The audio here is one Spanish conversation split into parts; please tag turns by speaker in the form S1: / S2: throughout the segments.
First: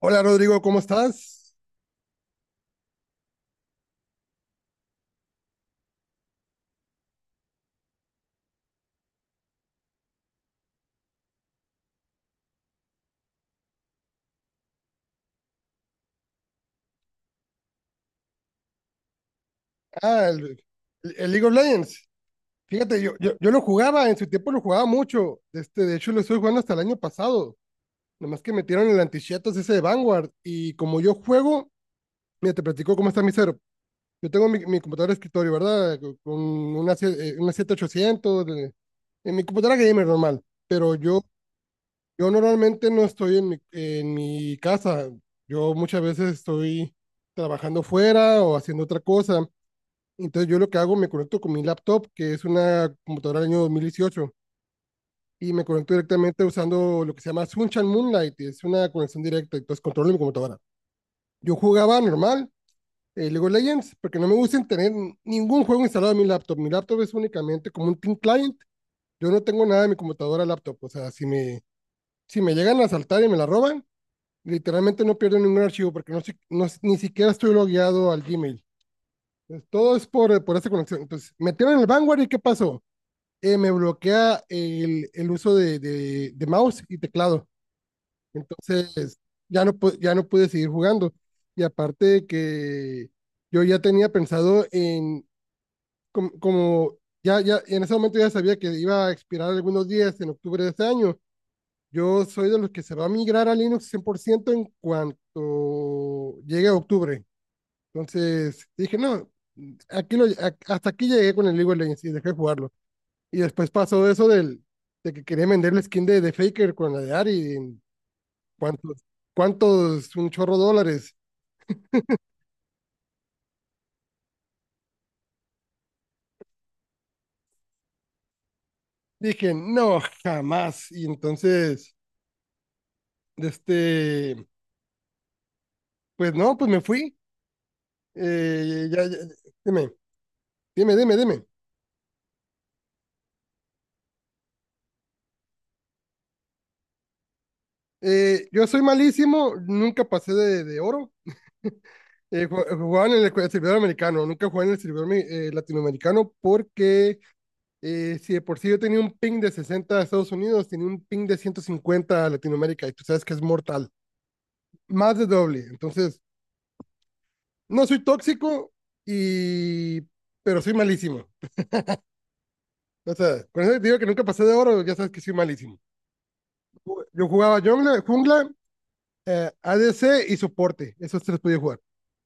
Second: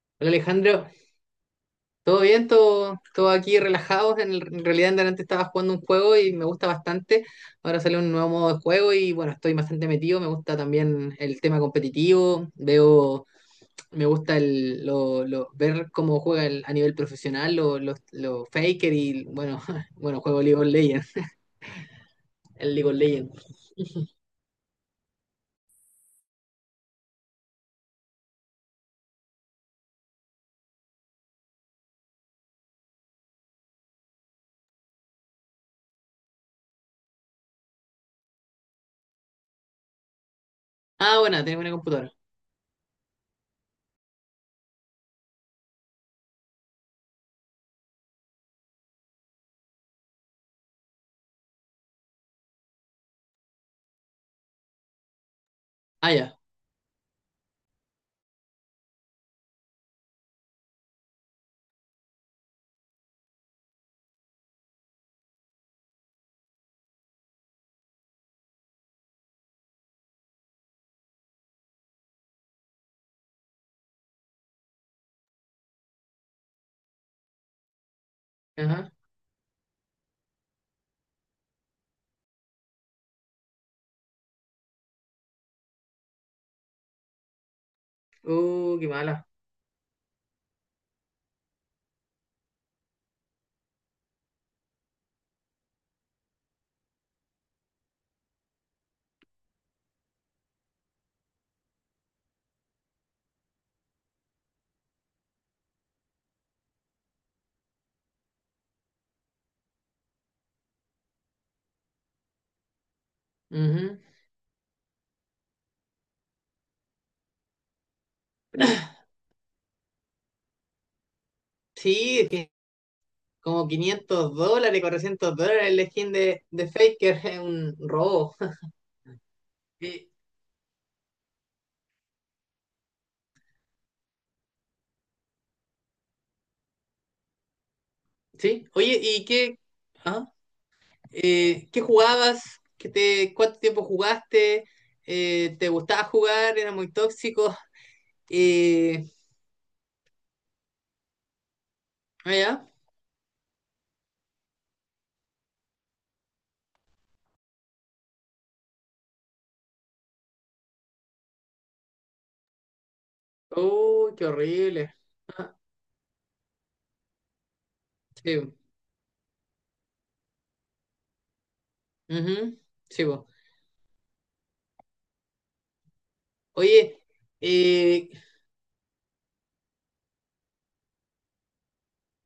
S1: Hola
S2: Hola
S1: Rodrigo, ¿cómo
S2: Alejandro,
S1: estás?
S2: ¿todo bien? ¿Todo aquí relajados? En realidad en delante estaba jugando un juego y me gusta bastante. Ahora sale un nuevo modo de juego y bueno, estoy bastante metido. Me gusta también el tema competitivo. Me gusta ver cómo juega a nivel profesional los faker y bueno, bueno,
S1: Ah,
S2: juego League of Legends,
S1: el League of Legends.
S2: el League of
S1: Fíjate, yo lo
S2: Legends.
S1: jugaba, en su tiempo lo jugaba mucho. Este, de hecho, lo estuve jugando hasta el año pasado. Nomás que metieron el antichetas ese de Vanguard. Y como yo juego, mira, te platico cómo está mi cero. Yo tengo mi computadora de escritorio, ¿verdad? Con una, una 7800, en mi computadora gamer normal. Pero
S2: Ah,
S1: yo,
S2: bueno, tengo una computadora.
S1: yo normalmente no estoy en en mi casa. Yo muchas veces estoy trabajando fuera o haciendo otra cosa. Entonces yo lo que hago, me conecto con mi laptop, que es una computadora del año 2018 y me conecto
S2: Ah, ya.
S1: directamente usando lo que se llama Sunshine Moonlight, es una conexión directa, entonces controlo mi computadora. Yo jugaba normal, League of Legends, porque no me gusta tener ningún juego instalado en mi laptop. Mi laptop es únicamente como un Team Client, yo no tengo nada en mi computadora laptop, o sea, si me llegan a asaltar y me la roban, literalmente no pierdo ningún archivo, porque no ni siquiera estoy logueado al Gmail.
S2: Ajá.
S1: Entonces, todo es por esa conexión. Entonces, metieron el Vanguard y ¿qué pasó? Me bloquea el uso de mouse y teclado.
S2: Qué
S1: Entonces,
S2: mala.
S1: ya no, ya no pude seguir jugando. Y aparte de que yo ya tenía pensado en, como, ya, en ese momento ya sabía que iba a expirar algunos días en octubre de este año. Yo soy de los que se va a migrar a Linux 100% en cuanto llegue a octubre. Entonces, dije, no, hasta aquí llegué con el League of Legends y dejé de jugarlo. Y después
S2: Ujú.
S1: pasó eso del, de que quería vender la skin de Faker con la de Ari. ¿En cuántos? ¿Cuántos? Un chorro de dólares.
S2: Sí, como $500, $400 el skin de, Faker, es un robo.
S1: Dije, no,
S2: Eh,
S1: jamás. Y entonces, de este, pues no, pues me fui.
S2: sí, oye,
S1: Ya, ya-
S2: ¿y
S1: dime,
S2: ah,
S1: dime.
S2: qué jugabas? ¿ cuánto tiempo jugaste? ¿Te gustaba jugar? ¿Era muy tóxico?
S1: Yo soy
S2: Eh,
S1: malísimo, nunca pasé de oro.
S2: ya.
S1: Jugaba en el servidor americano, nunca jugué en el servidor latinoamericano porque eh, si de por sí yo tenía un ping de 60 a Estados Unidos, tenía un ping de 150 a Latinoamérica y tú sabes que es mortal,
S2: Uy, qué horrible.
S1: más de
S2: Ah,
S1: doble. Entonces, no soy
S2: sí,
S1: tóxico, y pero soy malísimo.
S2: ujú, sí,
S1: O
S2: po.
S1: sea, con eso te digo que nunca pasé de oro, ya sabes que soy malísimo.
S2: Oye,
S1: Yo jugaba jungla,
S2: eh,
S1: jungla ADC y soporte, esos tres podía jugar.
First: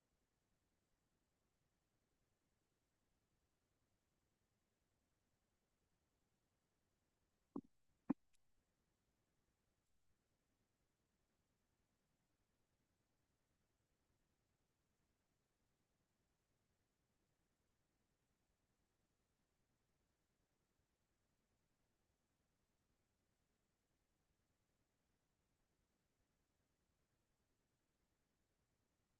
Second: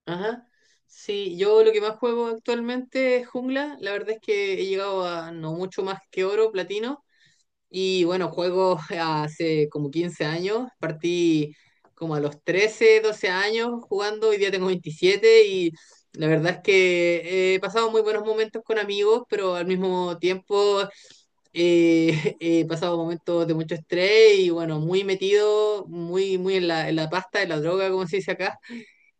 S2: ajá. Sí, yo lo que más juego actualmente es jungla. La verdad es que he llegado a no mucho más que oro, platino. Y bueno, juego hace como 15 años, partí como a los 13 12 años jugando, hoy día tengo 27 y la verdad es que he pasado muy buenos momentos con amigos, pero al mismo tiempo he pasado momentos de mucho estrés y bueno, muy metido, muy, muy en la, pasta, en la droga, como se dice acá.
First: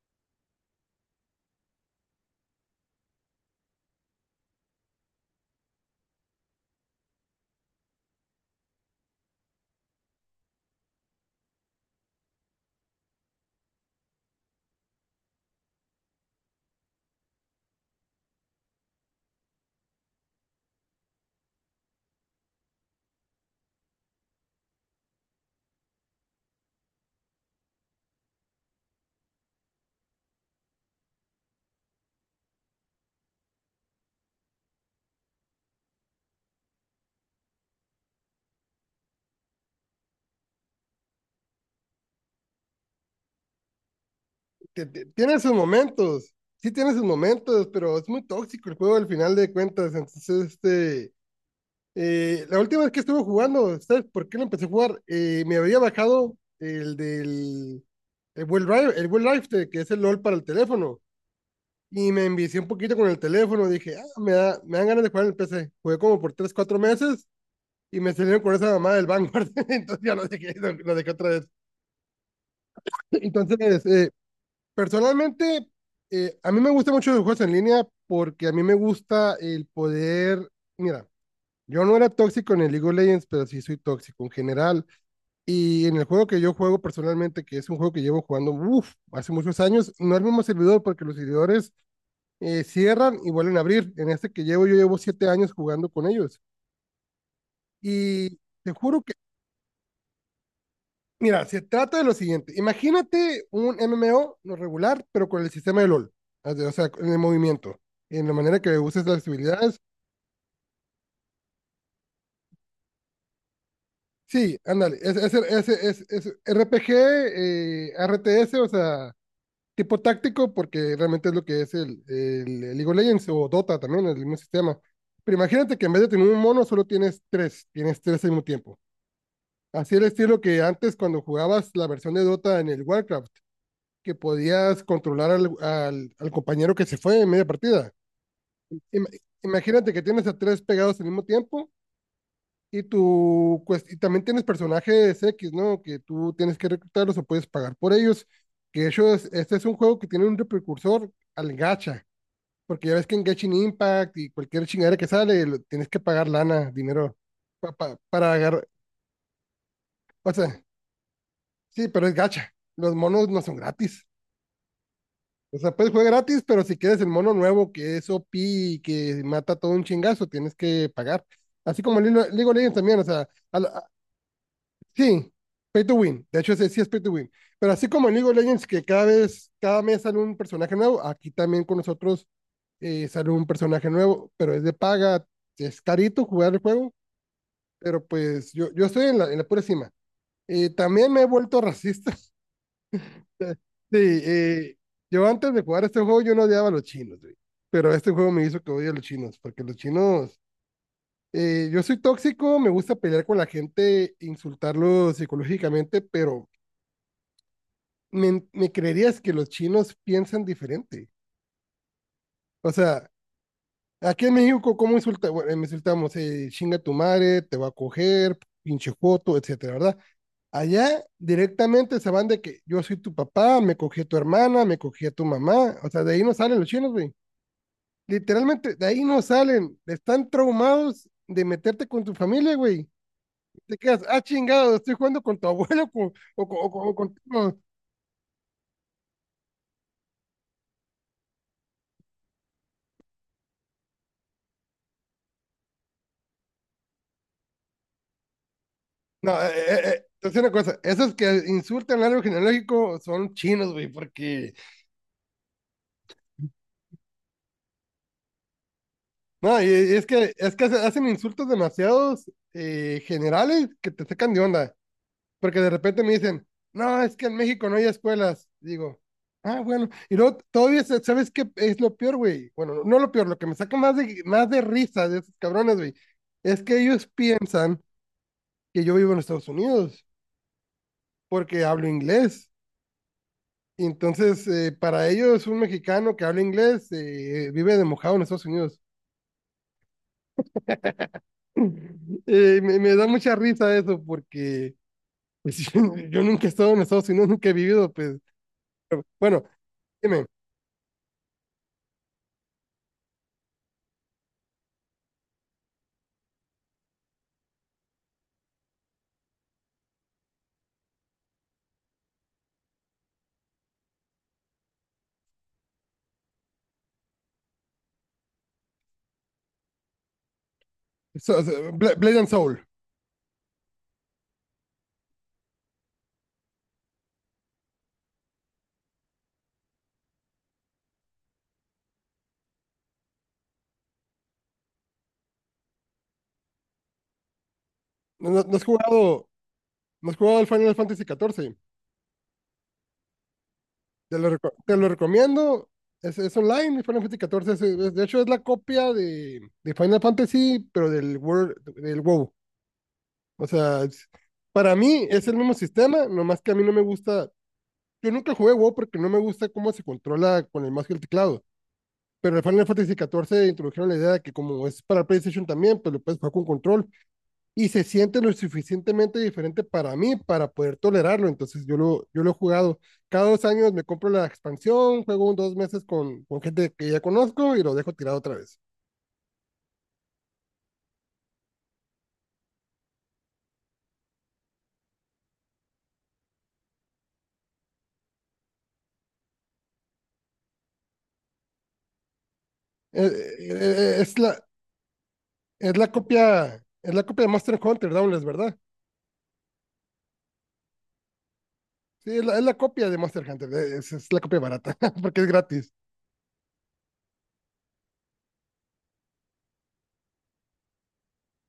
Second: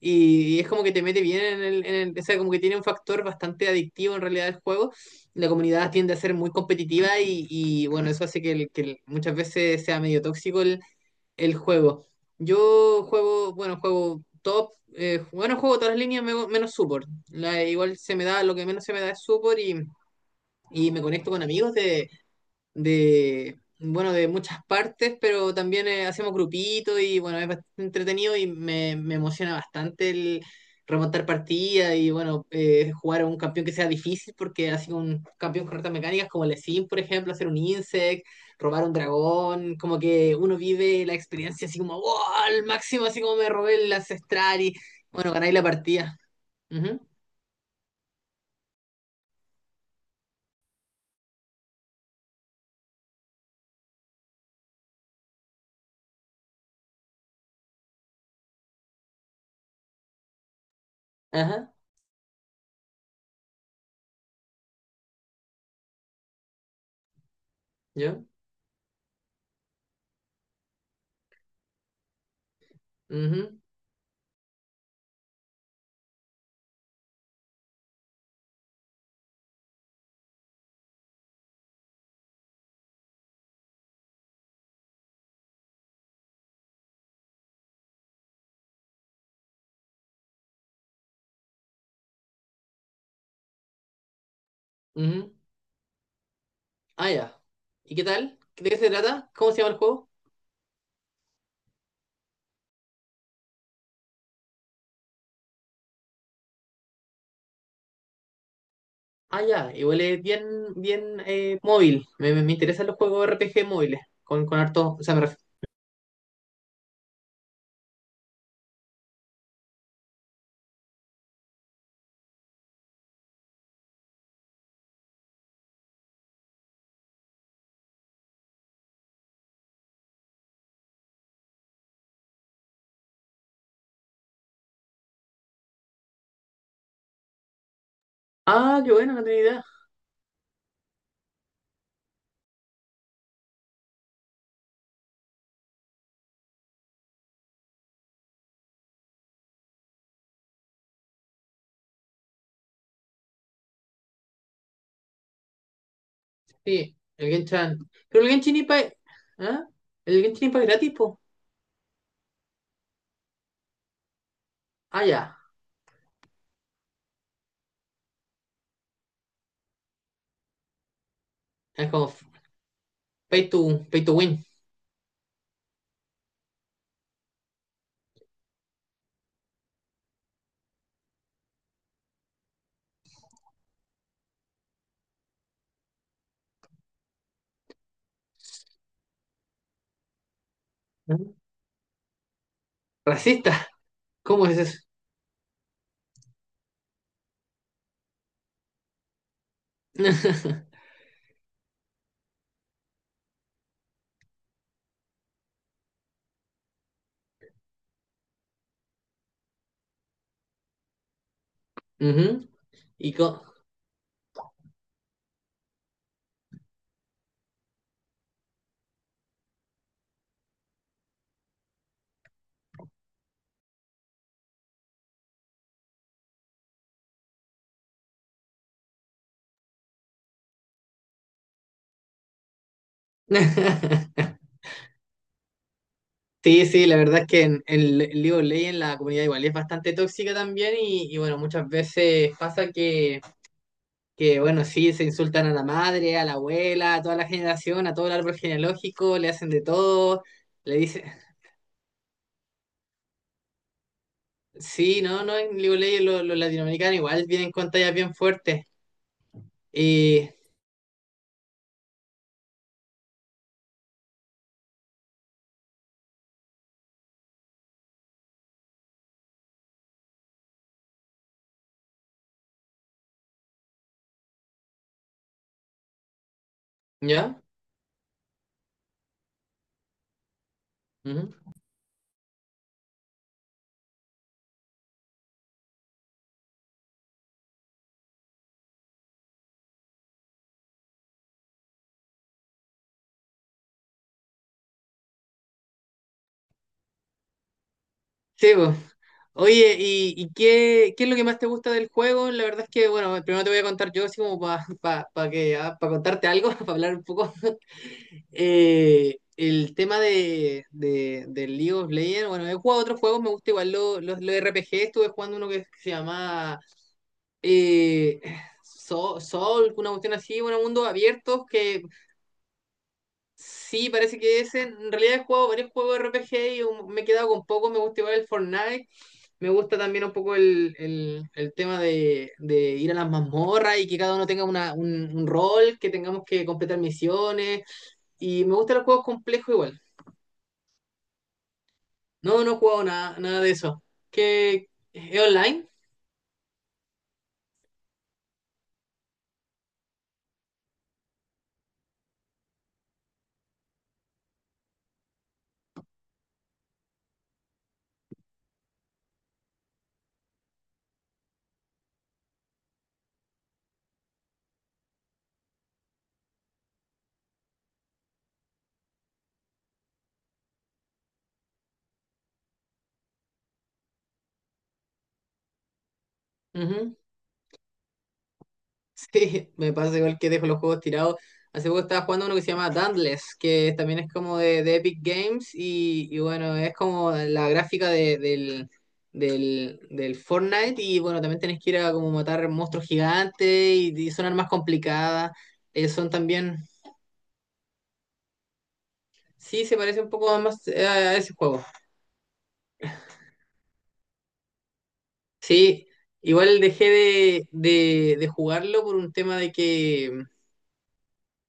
S2: Y es como que te mete bien O sea, como que tiene un factor bastante adictivo en realidad el juego. La comunidad tiende a ser muy competitiva y, bueno, eso hace que, muchas veces sea medio tóxico el juego. Yo juego, bueno, juego top. Bueno, juego todas las líneas menos support. Igual se me da, lo que menos se me da es support y me conecto con amigos bueno, de muchas partes, pero también hacemos grupitos y bueno, es bastante entretenido y me emociona bastante el remontar partidas y bueno, jugar a un campeón que sea difícil porque así un campeón con retas mecánicas como el Sim, por ejemplo, hacer un insect, robar un dragón, como que uno vive la experiencia así como wow, al máximo, así como me robé el ancestral y bueno,
S1: Tiene sus
S2: ganáis la partida.
S1: momentos, sí tiene
S2: Ujú.
S1: sus momentos, pero es muy tóxico el juego al final de cuentas, entonces este eh, la última vez que estuve jugando, ¿sabes por qué lo empecé a jugar? Me había bajado el del el Well Drive, el Well Life, que es el LOL para el teléfono.
S2: Ajá.
S1: Y me envicié un poquito con el teléfono. Dije, ah, me dan ganas de jugar en el PC. Jugué como por 3 4 meses y me
S2: Yo.
S1: salieron con esa mamá del Vanguard. Entonces ya lo dejé, lo dejé otra vez.
S2: Ujú.
S1: Entonces, personalmente, a mí me gusta mucho los juegos en línea porque a mí me gusta el poder. Mira, yo no era tóxico en el League of Legends, pero sí soy tóxico en general. Y en el juego que yo juego personalmente, que es un juego que llevo jugando uf, hace muchos años, no es el mismo servidor porque los servidores cierran y vuelven a abrir. En este que llevo, yo llevo 7
S2: Ujú.
S1: años jugando con ellos.
S2: Ah, ya. ¿Y qué
S1: Y
S2: tal? ¿De
S1: te
S2: qué se
S1: juro que,
S2: trata? ¿Cómo se llama el juego?
S1: mira, se trata de lo siguiente. Imagínate un MMO no regular, pero con el sistema de LOL. O sea, en el movimiento, en la manera que uses las
S2: Ah, ya.
S1: habilidades.
S2: Igual es bien, bien móvil. Me interesan los juegos RPG móviles. Con,
S1: Sí,
S2: con
S1: ándale,
S2: harto. O sea,
S1: es, es, es, es RPG, RTS, o sea, tipo táctico, porque realmente es lo que es el League of Legends o Dota también, el mismo sistema. Pero imagínate que en vez de tener un mono, solo tienes tres al mismo tiempo. Así el estilo que antes cuando jugabas la versión de Dota en el Warcraft, que podías controlar al compañero que se fue en media partida.
S2: Ah, qué
S1: Ima-
S2: bueno, no tenía idea.
S1: Imagínate que tienes a 3 pegados al mismo tiempo y, tu, y también tienes personajes X, ¿no? Que tú tienes que reclutarlos o puedes pagar por ellos. Que ellos, este es un juego que tiene un precursor al gacha. Porque ya ves que en Genshin Impact y cualquier chingadera que sale, tienes que pagar lana,
S2: Sí,
S1: dinero,
S2: el Genshin. Pero el
S1: para
S2: Genshin
S1: agarrar.
S2: Impact. ¿Ah? El
S1: O
S2: Genshin
S1: sea,
S2: Impact es gratis, po.
S1: sí, pero es gacha. Los monos no son gratis.
S2: Ah, ya.
S1: O sea, puedes jugar gratis, pero si quieres el mono nuevo que es OP y que mata todo un chingazo, tienes que pagar. Así
S2: Es
S1: como
S2: como
S1: League of Legends también, o sea,
S2: pay to, pay to win.
S1: sí, pay to win. De hecho, ese sí es pay to win. Pero así como en League of Legends, que cada vez, cada mes sale un personaje nuevo, aquí también con nosotros sale un personaje nuevo, pero es de paga. Es carito jugar el juego pero pues yo estoy en la pura cima. También
S2: ¿Ah?
S1: me he vuelto racista.
S2: Racista.
S1: Sí,
S2: ¿Cómo es eso?
S1: yo antes de jugar este juego yo no odiaba a los chinos, güey. Pero este juego me hizo que odie a los chinos, porque los chinos, yo soy tóxico, me gusta pelear con la gente, insultarlos psicológicamente, pero me creerías que los chinos piensan diferente.
S2: Ujú.
S1: O sea,
S2: Y co-
S1: aquí en México, ¿cómo insulta? Bueno, me insultamos, chinga tu madre, te va a coger, pinche joto, etcétera, ¿verdad? Allá directamente se van de que yo soy tu papá, me cogí a tu hermana, me cogí a tu mamá. O sea, de ahí no salen los chinos, güey. Literalmente, de ahí no salen. Están traumados de meterte con tu familia, güey. Te quedas, ah, chingado, estoy jugando con tu abuelo con- o, con-
S2: Sí,
S1: o
S2: sí,
S1: con- o
S2: la
S1: con...
S2: verdad es que
S1: No,
S2: en League of Legends la comunidad igual es bastante tóxica también y bueno, muchas veces pasa que, bueno, sí, se insultan a la madre, a la abuela, a toda la generación, a todo el árbol genealógico, le
S1: no,
S2: hacen de todo,
S1: te voy a decir una
S2: le
S1: cosa,
S2: dicen,
S1: esos que insultan al árbol genealógico son chinos, güey, porque...
S2: sí, no, no, en League of Legends los latinoamericanos igual vienen con tallas bien fuertes.
S1: No, y es
S2: Y,
S1: que, hacen insultos demasiados generales que te sacan de onda, porque de repente me dicen, no, es que en México no hay escuelas. Digo, ah, bueno, y luego todavía, ¿sabes qué es lo peor, güey? Bueno, no no lo peor, lo que me saca más de risa de esos cabrones, güey, es que ellos
S2: ¿Ya?
S1: piensan que yo vivo en Estados Unidos,
S2: Ujú.
S1: porque hablo inglés. Y entonces, para ellos, un mexicano que habla inglés vive de mojado en Estados Unidos. Me da mucha risa eso porque pues yo nunca he estado en Estados Unidos, nunca he vivido, pues.
S2: Sí, pues.
S1: Bueno,
S2: Oye, ¿y,
S1: dime,
S2: y qué es lo que más te gusta del juego? La verdad es que, bueno, primero te voy a contar yo, así como para que, pa contarte algo, para hablar un poco. El tema del League of Legends, bueno, he jugado otros juegos, me gusta igual los RPG, estuve jugando uno que se llama eh, Soul, una cuestión así, bueno, mundos abiertos, que
S1: Blade and Soul.
S2: sí, parece que ese, en realidad he jugado varios juegos de RPG y me he quedado con poco, me gusta igual el Fortnite, me gusta también un poco el tema de, ir a las mazmorras y que cada uno tenga un rol, que tengamos que completar misiones,
S1: ¿No,
S2: y me
S1: no has
S2: gustan los juegos
S1: jugado,
S2: complejos igual.
S1: no has jugado al Final Fantasy XIV?
S2: No, no he jugado nada, nada de eso.
S1: Te lo,
S2: ¿Qué?
S1: te lo
S2: ¿Es
S1: recomiendo.
S2: online?
S1: Es online, el Final Fantasy XIV. De hecho, es la copia de Final Fantasy, pero del World, del WoW. O sea, para mí es el mismo sistema, nomás que a mí no me gusta. Yo nunca jugué WoW porque no me gusta cómo se controla con el mouse y el teclado. Pero en Final Fantasy XIV introdujeron la idea de que como es para PlayStation también, pues lo puedes jugar con control y se siente lo suficientemente diferente para mí para poder tolerarlo. Entonces yo lo he jugado. Cada dos años me compro la expansión, juego un dos meses con gente que
S2: Ujú.
S1: ya conozco y lo dejo tirado otra vez.
S2: Sí, me pasa igual que dejo los juegos tirados. Hace poco estaba jugando uno que se llama Dauntless, que también es como de Epic Games y bueno, es como la gráfica del Fortnite y bueno, también tenés que ir a como matar monstruos
S1: Eh,
S2: gigantes y
S1: es,
S2: son
S1: la,
S2: armas complicadas. Son también...
S1: es la copia de Monster Hunter Downless, ¿verdad?
S2: Sí, se parece un poco más a ese juego.
S1: Sí, es la copia de Monster Hunter. Es la copia barata porque es gratis.
S2: Sí, igual dejé de jugarlo por un tema de que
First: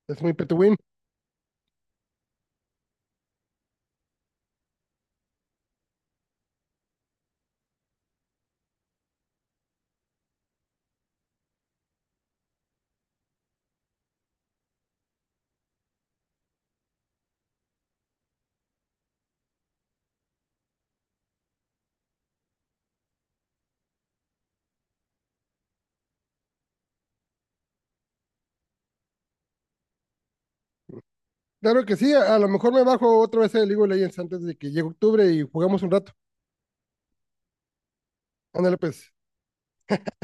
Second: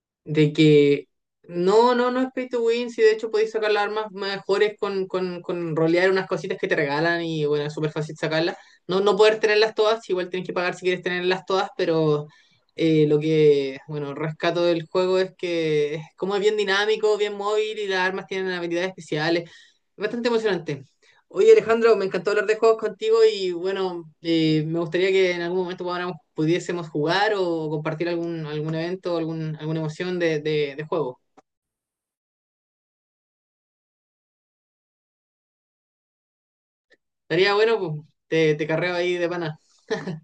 S1: Es muy pay
S2: de
S1: to win.
S2: que no, no, no es pay to win, si de hecho podéis sacar las armas mejores con rolear unas cositas que te regalan y bueno, es súper fácil sacarlas. No, no poder tenerlas todas, igual tienes que pagar si quieres tenerlas todas, pero lo que, bueno, rescato del juego es que es como es bien dinámico, bien móvil y las armas tienen habilidades especiales. Es bastante emocionante. Oye Alejandro, me encantó hablar de juegos contigo y bueno, me gustaría que en algún momento pudiésemos jugar o compartir algún evento, alguna emoción de juego.
S1: Claro que sí, a lo mejor me bajo otra vez el League of Legends antes de que llegue octubre y jugamos un rato.
S2: Estaría bueno, pues, te
S1: Ándale
S2: carreo
S1: pues,
S2: ahí de pana.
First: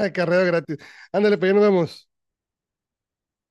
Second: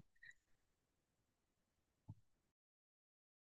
S1: carrera gratis. Ándale pues, ya nos vemos.